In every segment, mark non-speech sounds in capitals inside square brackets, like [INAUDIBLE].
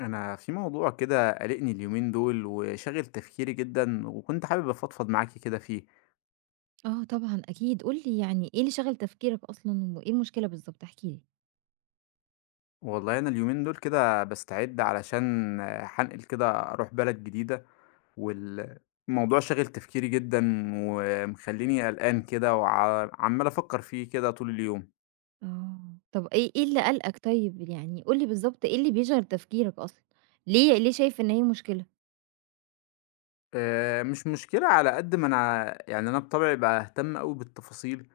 أنا في موضوع كده قلقني اليومين دول وشاغل تفكيري جدًا، وكنت حابب أفضفض معاكِ كده فيه. آه طبعًا أكيد، قُل لي يعني إيه اللي شَغَل تفكيرك أصلًا وإيه المشكلة بالضبط؟ احكِ لي. والله أنا اليومين دول كده باستعد علشان هانقل كده أروح بلد جديدة، والموضوع شاغل تفكيري جدًا ومخلّيني قلقان كده وع عمّال أفكر فيه كده طول اليوم. آه، طَب إيه اللي قلقك طيب؟ يعني قُل لي بالضبط إيه اللي بيشغَل تفكيرك أصلًا؟ ليه شايف إن هي مشكلة؟ مش مشكلة على قد ما أنا يعني أنا بطبعي باهتم أوي بالتفاصيل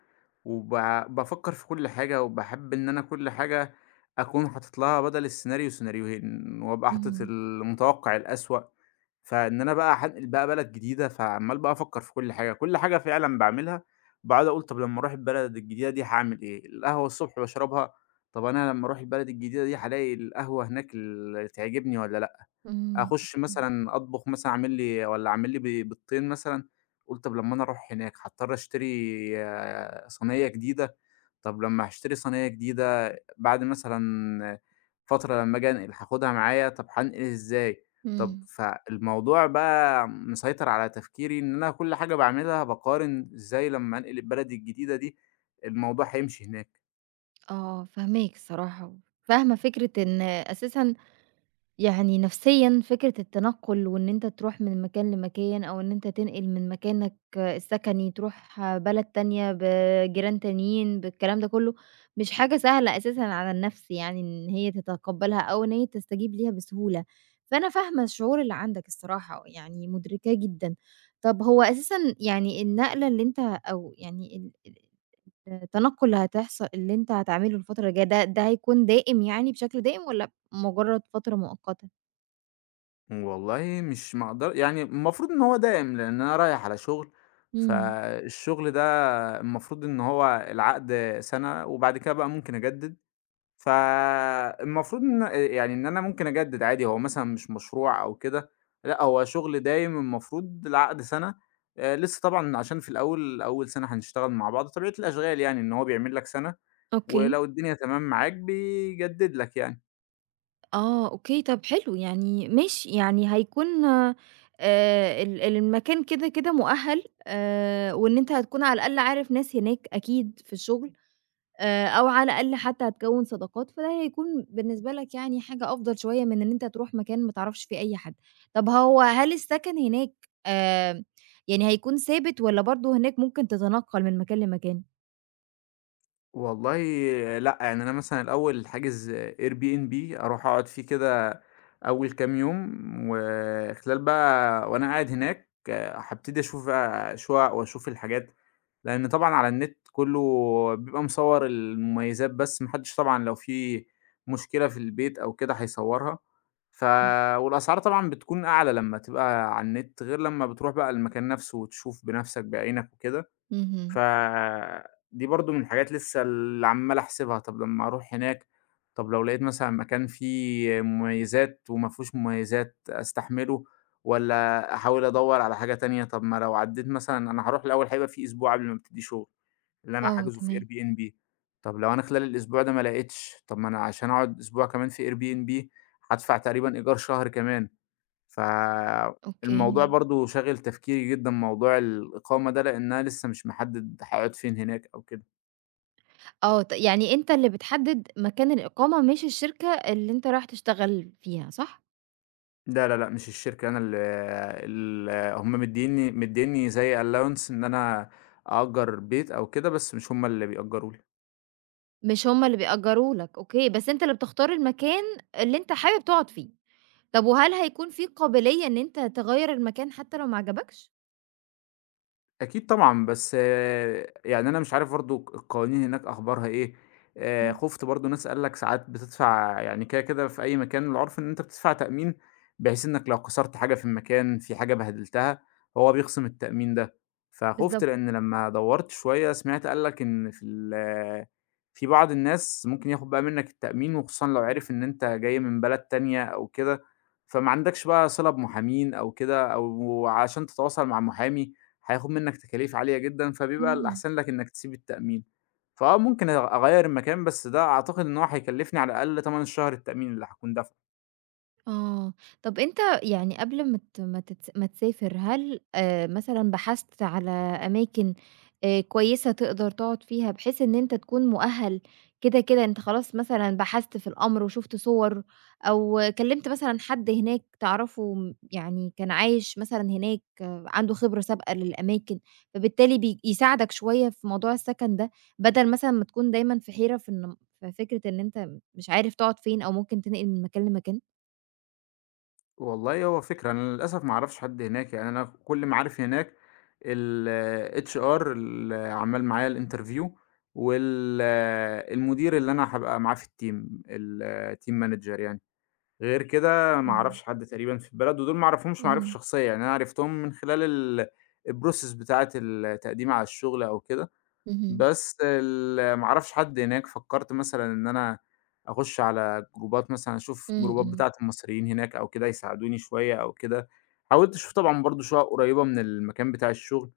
وب بافكّر في كل حاجة، وباحب إن أنا كل حاجة أكون حاطط لها بدل السيناريو سيناريوهين، وأبقى حاطط اهم. المتوقع الأسوأ، فإن أنا بقى هانقل بقى بلد جديدة، فعمّال بقى أفكّر في كل حاجة، كل حاجة فعلًا باعملها باقعد أقول طب لمّا أروح البلد الجديدة دي هاعمل إيه؟ القهوة الصبح باشربها، طب أنا لمّا أروح البلد الجديدة دي هالاقي القهوة هناك ال تعجبني والّا لأ؟ إمم. أخش أوكي. مثلًا أطبخ مثلًا أعمل لي والّا أعمل لي بيضتين مثلًا، أقول طب لمّا أنا أروح هناك هاضطر أشتري آه، صينية جديدة، طب لمّا هاشتري صينية جديدة بعد مثلًا فترة لمّا آجي أنقل هاخدها معايا، طب هانقل إزاي؟ طب إمم. فالموضوع بقى مسيطر على تفكيري إن أنا كل حاجة باعملها باقارن إزاي لمّا أنقل البلد الجديدة دي الموضوع هيمشي هناك. آه فاهماك الصراحة، وفاهمة فكرة إن أساسًا يعني نفسيًا فكرة التنقُّل وإن أنت تروح من مكان لمكان أو إن أنت تنقل من مكانك السكني تروح بلد تانية بجيران تانيين، بالكلام ده كُلّه، مش حاجة سهلة أساسًا على النَفْس يعني إن هي تتقبّلها أو إن هي تستجيب ليها بسهولة، فأنا فاهمة الشعور اللي عندك الصراحة، يعني مُدركاه جدًا. طَب هو أساسًا يعني النقلة اللي أنت أو يعني ال ال التنقُّل اللي أنت هتعمله الفترة الجاية ده هيكون دائم يعني بشكل دائم والّا مُجرّد فترة مؤقتة؟ والله مش ما اقدر يعني المفروض إن هو دائم، لإن أنا رايح على شغل، إمم. فالشغل ده المفروض إن هو العقد سَنة وبعد كده بقى ممكن أجدد، فالمفروض إن يعني إن أنا ممكن أجدد عادي، هو مثلًا مش مشروع أو كده، لأ هو شغل دايم المفروض العقد سَنة، لسه طبعًا عشان في الأول أول سَنة هنشتغل مع بعض، طبيعة الأشغال يعني إن هو بيعمل لك سَنة أوكي. ولو الدنيا تمام معاك بيجدد لك يعني. آه، أوكي، طَب حلو، يعني ماشي، يعني هيكون المكان كده، كده مؤهَّل، وإن أنت هتكون على الأقل عارف ناس هناك أكيد في الشغل، أو على الأقل حتى هتكوِّن صداقات، فده هيكون بالنسبة لك يعني حاجة أفضل شوية من إن أنت تروح مكان ما تعرفش فيه أي حد. طَب هو هل السكن هناك آآ يعني هيكون ثابت والّا برضه هناك ممكن تتنقّل من مكان لمكان؟ والله لأ، يعني أنا مثلًا الأول حاجز Airbnb أروح أقعد فيه كده أول كام يوم، وخلال بقى وأنا قاعد هناك هابتدي أشوف بقى شُقق وأشوف الحاجات، لإن طبعًا على النت كُلّه بيبقى مصوّر المميزات بس، ما حدش طبعًا لو في مشكلة في البيت أو كده هيصوّرها، ف والأسعار طبعًا بتكون أعلى لمّا تبقى على النت غير لمّا بتروح بقى المكان نفسه وتشوف بنفسك بعينك وكده. اهم. فدي برضه من الحاجات لسه اللي عمّال أحسبها، طب لمّا أروح هناك، طب لو لقيت مثلًا مكان فيه مميزات وما فيهوش مميزات أستحمله والّا أحاول أدوّر على حاجة تانية؟ طب ما لو عدّيت مثلًا أنا هاروح الأول هيبقى في أسبوع قبل ما أبتدي شغل، اللي أنا آه، حاجزه في تمام، Airbnb، طب لو أنا خلال الأسبوع ده ما لقيتش، طب ما أنا عشان أقعد أسبوع كمان في Airbnb هادفع تقريبًا إيجار شهر كمان. أوكي. فالموضوع برضه شاغل تفكيري جدًا موضوع الإقامة ده، لإنها لسه مش محدد هاقعد فين هناك أو كده. آه، يعني أنت اللي بتحدد مكان الإقامة، مش الشركة اللي أنت رايح تشتغل فيها، صح؟ لا، لا، لأ، مش الشركة أنا ال ال هم مدّينّي زي allowance إن أنا أأجر بيت أو كده، بس مش هم اللي بيأجروا لي. مش هُم اللي بيأجروا لك، أوكي، بس أنت اللي بتختار المكان اللي أنت حابب تقعد فيه. طب وهل هيكون في قابلية إن أنت تغيّر المكان حتى لو ما عجبكش؟ أكيد طبعًا، بس آه، يعني أنا مش عارف برضه القوانين هناك أخبارها إيه، إمم. خُفت برضه ناس قال لك ساعات بتدفع يعني كده، كده في أي مكان العُرف إن أنت بتدفع تأمين، بحيث إنك لو كسرت حاجة في المكان، في حاجة بهدلتها، هو بيخصم التأمين ده، فخُفت بالضبط. لإن لمّا دوّرت شوية سمعت قال لك إن في بعض الناس ممكن ياخد بقى منك التأمين، وخصوصًا لو عرف إن أنت جاي من بلد تانية أو كده، فما عندكش بقى صِلة بمحامين أو كده، أو عشان تتواصل مع محامي، هياخد منك تكاليف عالية جدًا، فبيبقى إمم. الأحسن لك إنك تسيب التأمين، فآه ممكن أغيّر المكان، بس ده أعتقد إن هو هيكلّفني على الأقل تَمَن الشهر التأمين اللي هاكون دافعه. آه، طب أنت يعني قبل ما ت ما تتس ما تسافر هل مثلًا بحثت على أماكن كويسة تقدر تقعد فيها بحيث إن أنت تكون مؤهل كده، كده أنت خلاص مثلًا بحثت في الأمر وشُفت صور أو كلمت مثلًا حد هناك تعرفه يعني كان عايش مثلًا هناك، آه، عنده خبرة سابقة للأماكن، فبالتالي يساعدك شوية في موضوع السكن ده، بدل مثلًا ما تكون دايمًا في حيرة في فكرة إن أنت مش عارف تقعد فين أو ممكن تنقل من مكان لمكان؟ والله هو فكرة، أنا للأسف ما أعرفش حد هناك، يعني أنا كل معارفي هناك ال HR اللي عمّال معايا الinterview وال المدير اللي أنا هابقى معاه في الteam الteam manager يعني. غير كده ما إمم. اعرفش حد تقريبا في البلد، ودول ما اعرفهمش معرفة إمم. شخصية، يعني أنا عرفتهم من خلال ال الprocess بتاعة التقديم على الشغل أو كده، اهم. بس ال ما اعرفش حد هناك، فكّرت مثلًا إن أنا أخش على جروبات مثلًا، أشوف إمم. جروبات إمم. بتاعة المصريين هناك أو كده يساعدوني شوية أو كده، حاولت أشوف طبعًا برضه شُقق قريبة من المكان بتاع الشغل.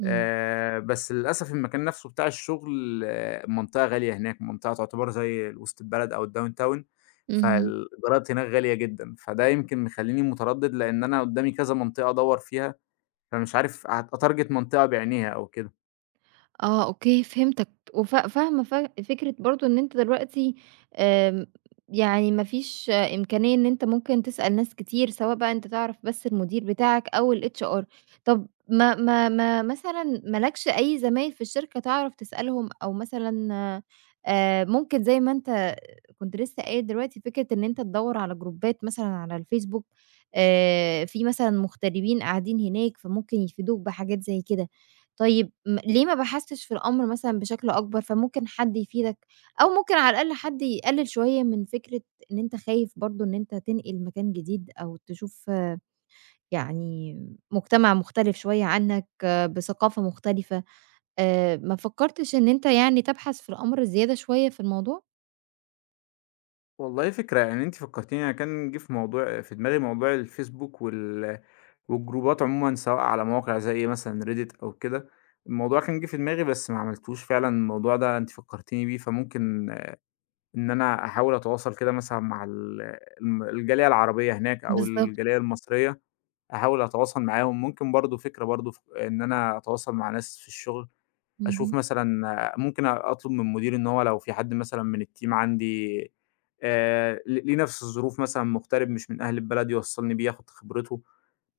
إمم. بس للأسف المكان نفسه بتاع الشغل آه، منطقة غالية هناك، منطقة تعتبر زي وسط البلد أو الdowntown اهم. فالإيجارات هناك غالية جدًا، فده يمكن مخلّيني متردد لإن أنا قدّامي كذا منطقة أدوّر فيها، فمش عارف أتارجت منطقة بعينيها أو كده. آه أوكي فهمتك، وف فاهمة فكرة برضه إن أنت دلوقتي، آمم، يعني ما فيش إمكانية إن أنت ممكن تسأل ناس كتير، سواء بقى أنت تعرف بس المدير بتاعك أو الHR؟ طب ما ما ما مثلًا ما لكش أي زمايل في الشركة تعرف تسألهم، أو مثلًا ممكن زي ما أنت كنت لسه قايل دلوقتي فكرة إن أنت تدوّر على جروبات مثلًا على الFacebook، في مثلًا مغتربين قاعدين هناك، فممكن يفيدوك بحاجات زي كده. طيب ليه ما بحثتش في الأمر مثلًا بشكل أكبر، فممكن حد يفيدك، أو ممكن على الأقل حد يقلل شوية من فكرة إن أنت خايف برضه إن أنت تنقل مكان جديد، أو تشوف، آه، يعني مجتمع مختلف شوية عنك، بثقافة مختلفة، ما فكرتش إن أنت يعني تبحث في الأمر زيادة شوية في الموضوع؟ والله فكرة، يعني أنتِ فكّرتيني أنا كان جِه في موضوع في دماغي موضوع الفيسبوك والجروبات عمومًا سواء على مواقع زي مثلًا Reddit أو كده، الموضوع كان جِه في دماغي بس ما عملتوش فعلًا الموضوع ده أنتِ فكّرتيني بيه، فممكن إن أنا أحاول أتواصل كده مثلًا مع ال الم الجالية العربية هناك أو بالضبط. الجالية المصرية، أحاول أتواصل معاهم، ممكن برضه فكرة برضه ف إن أنا أتواصل مع ناس في الشغل، أشوف اهم. مثلًا آه، ممكن أطلب من مديري إن هو لو في حد مثلًا من الteam عندي ل ليه نفس الظروف مثلًا مغترب مش من أهل البلد يوصّلني بيه، آخد خبرته،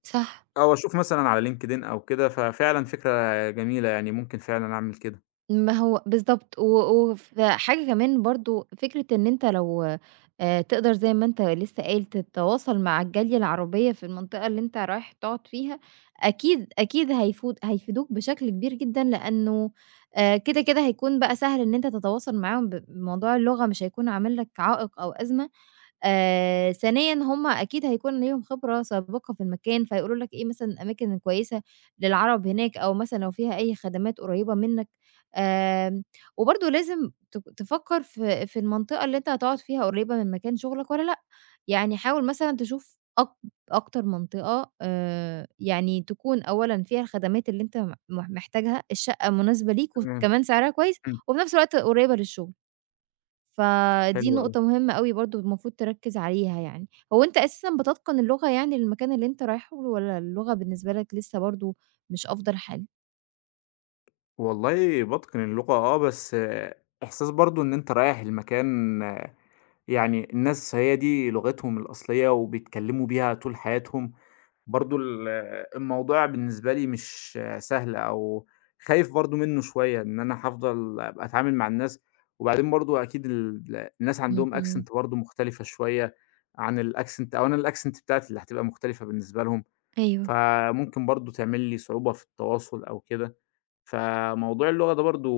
صح. أو أشوف مثلًا على LinkedIn أو كده، ففعلًا فكرة جميلة يعني ممكن فعلًا أعمل كده. ما هو بالضبط، و وفي حاجة كمان برضه، فكرة إن أنت لو تقدر زي ما أنت لسه قايل تتواصل مع الجالية العربية في المنطقة اللي أنت رايح تقعد فيها، أكيد، أكيد هيفود هيفيدوك بشكل كبير جدًا، لأنه كده، كده هيكون بقى سهل إن أنت تتواصل معاهم بموضوع اللغة مش هيكون عامل لك عائق أو أزمة. ثانيًا هم أكيد هيكون ليهم خبرة سابقة في المكان، فهيقولوا لك إيه مثلًا الأماكن الكويسة للعَرَب هناك أو مثلًا لو فيها أي خدمات قريّبة منّك. آمم وبرضه لازم تفكّر في المنطقة اللي أنت هتقعد فيها قريّبة من مكان شُغلك والّا لأ. يعني حاول مثلًا تشوف أكتر منطقة يعني تكون أولًا فيها الخدمات اللي أنت م مح محتاجها، الشقة مناسبة ليك تمام، وكمان سعرها كويس إمم، وفي نفس الوقت قريّبة للشُغل. فدي حلو أوي. نقطة مهمة أوي برضه المفروض تركّز عليها يعني. هو أنت أساسًا بتتقن اللغة يعني للمكان اللي أنت رايحه والّا اللغة بالنسبة لك لسه برضه مش أفضل حال؟ والله باتقن اللغة آه، بس آه، إحساس برضه إن أنت رايح المكان آه، يعني الناس هي دي لغتهم الأصلية وبيتكلموا بيها طول حياتهم، برضه ال آه، الموضوع بالنسبة لي مش آه، سهل أو خايف برضه منّه شوية، إن أنا هافضل أبقى أتعامل مع الناس، وبعدين برضه أكيد الناس عندهم اهم. accent برضه مختلفة شوية عن الaccent أو أنا الaccent بتاعتي اللي هتبقى مختلفة بالنسبة لهم، أيوه. فممكن برضه تعمل لي صعوبة في التواصل أو كده. فموضوع اللغة ده برضه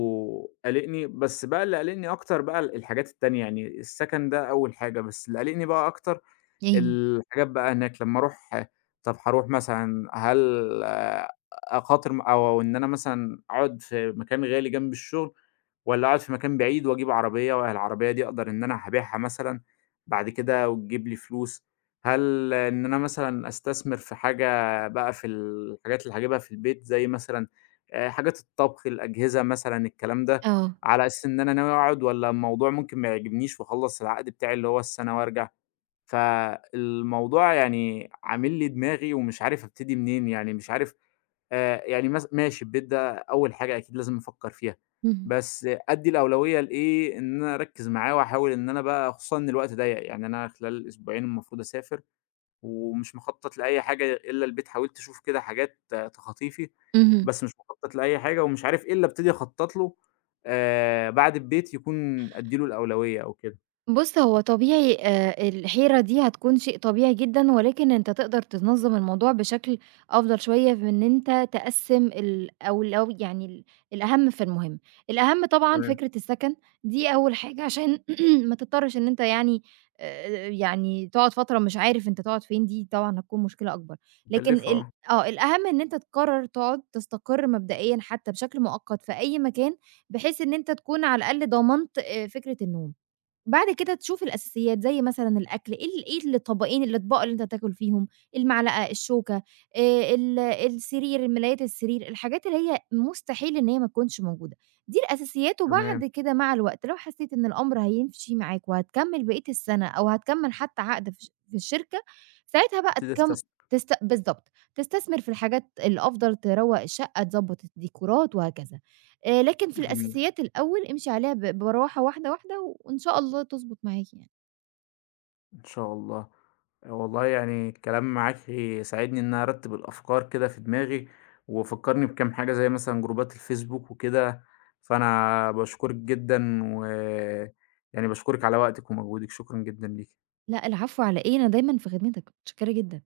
قالقني، بس بقى اللي قالقني أكتر بقى الحاجات التانية، يعني السكن ده أول حاجة، بس اللي قالقني بقى أكتر أي الحاجات بقى هناك لمّا أروح طب هاروح مثلًا هل آه، أخاطر م أو إن أنا مثلًا أقعد في مكان غالي جنب الشغل والّا أقعد في مكان بعيد وأجيب عربية والعربية دي أقدر إن أنا هابيعها مثلًا بعد كده وتجيب لي فلوس، هل إن أنا مثلًا أستثمر في حاجة بقى في الحاجات اللي هاجيبها في البيت زي مثلًا حاجات الطبخ، الأجهزة مثلًا، الكلام ده، آه. على أساس إن أنا ناوي أقعد والّا الموضوع ممكن ما يعجبنيش وأخلّص العقد بتاعي اللي هو السنة وأرجع؟ فالموضوع يعني عامل لي دماغي ومش عارف أبتدي منين، يعني مش عارف يعني مث ماشي البيت ده أول حاجة أكيد لازم أفكّر فيها، اهم. بس أدّي الأولوية لإيه إن أنا أركّز معاه وأحاول إن أنا بقى خصوصًا إن الوقت ضيّق، يعني أنا خلال أسبوعين المفروض أسافر. ومش مخطط لأي حاجة إلا البيت، حاولت أشوف كده حاجات تخطيفي، اهم. بس مش مخطط لأي حاجة ومش عارف إيه اللي أبتدي أخطط له بعد البيت يكون أدّي له الأولوية أو كده. بُص، هو طبيعي الحيرة دي هتكون شيء طبيعي جدًا، ولكن أنت تقدر تنظّم الموضوع بشكل أفضل شوية في إن أنت تقسّم أو لو يعني الأهم في المهم. الأهم طبعًا تمام. فكرة السكن، دي أول حاجة عشان [CLEARS THROAT] ما تضطرش إن أنت يعني، يعني تقعد فترة مش عارف أنت تقعد فين، دي طبعًا هتكون مشكلة أكبر. لكن مكلفة ال آه، آه، الأهم إن أنت تقرر تقعد تستقر مبدئيًا حتى بشكل مؤقت في أي مكان، بحيث إن أنت تكون على الأقل ضمنت فكرة النوم. بعد كده تشوف الأساسيات، زي مثلًا الأكل، إيه ال إيه الطبقين الأطباق اللي أنت هتاكل فيهم، المعلقة، الشوكة، ال السرير، ملايات السرير، الحاجات اللي هي مستحيل إن هي ما تكونش موجودة، دي الأساسيات وبعد تمام، كده مع الوقت لو حسيت إن الأمر هيمشي معاك وهتكمّل بقية السنة أو هتكمّل حتى عقد في الشركة، ساعتها بقى أبتدي تكم أستثمر، تست بالضبط، تستثمر في الحاجات الأفضل، تروّق الشقة، تضبّط الديكورات وهكذا. لكن في جميل، الأساسيات الأول امشي عليها براحة واحدة، واحدة وإن شاء الله تضبط معاكِ يعني. إن شاء الله. آه، والله يعني الكلام معاكِ ساعدني إن أنا أرتّب الأفكار كده في دماغي، وفكّرني بكام حاجة زي مثلًا جروبات الفيسبوك وكده، فأنا باشكرِك جدًا، و يعني باشكرِك على وقتِك ومجهودِك، شكرًا جدًا ليكِ. لأ العفو على إيه، أنا دايمًا في خدمتِك، متشكرة جدًا.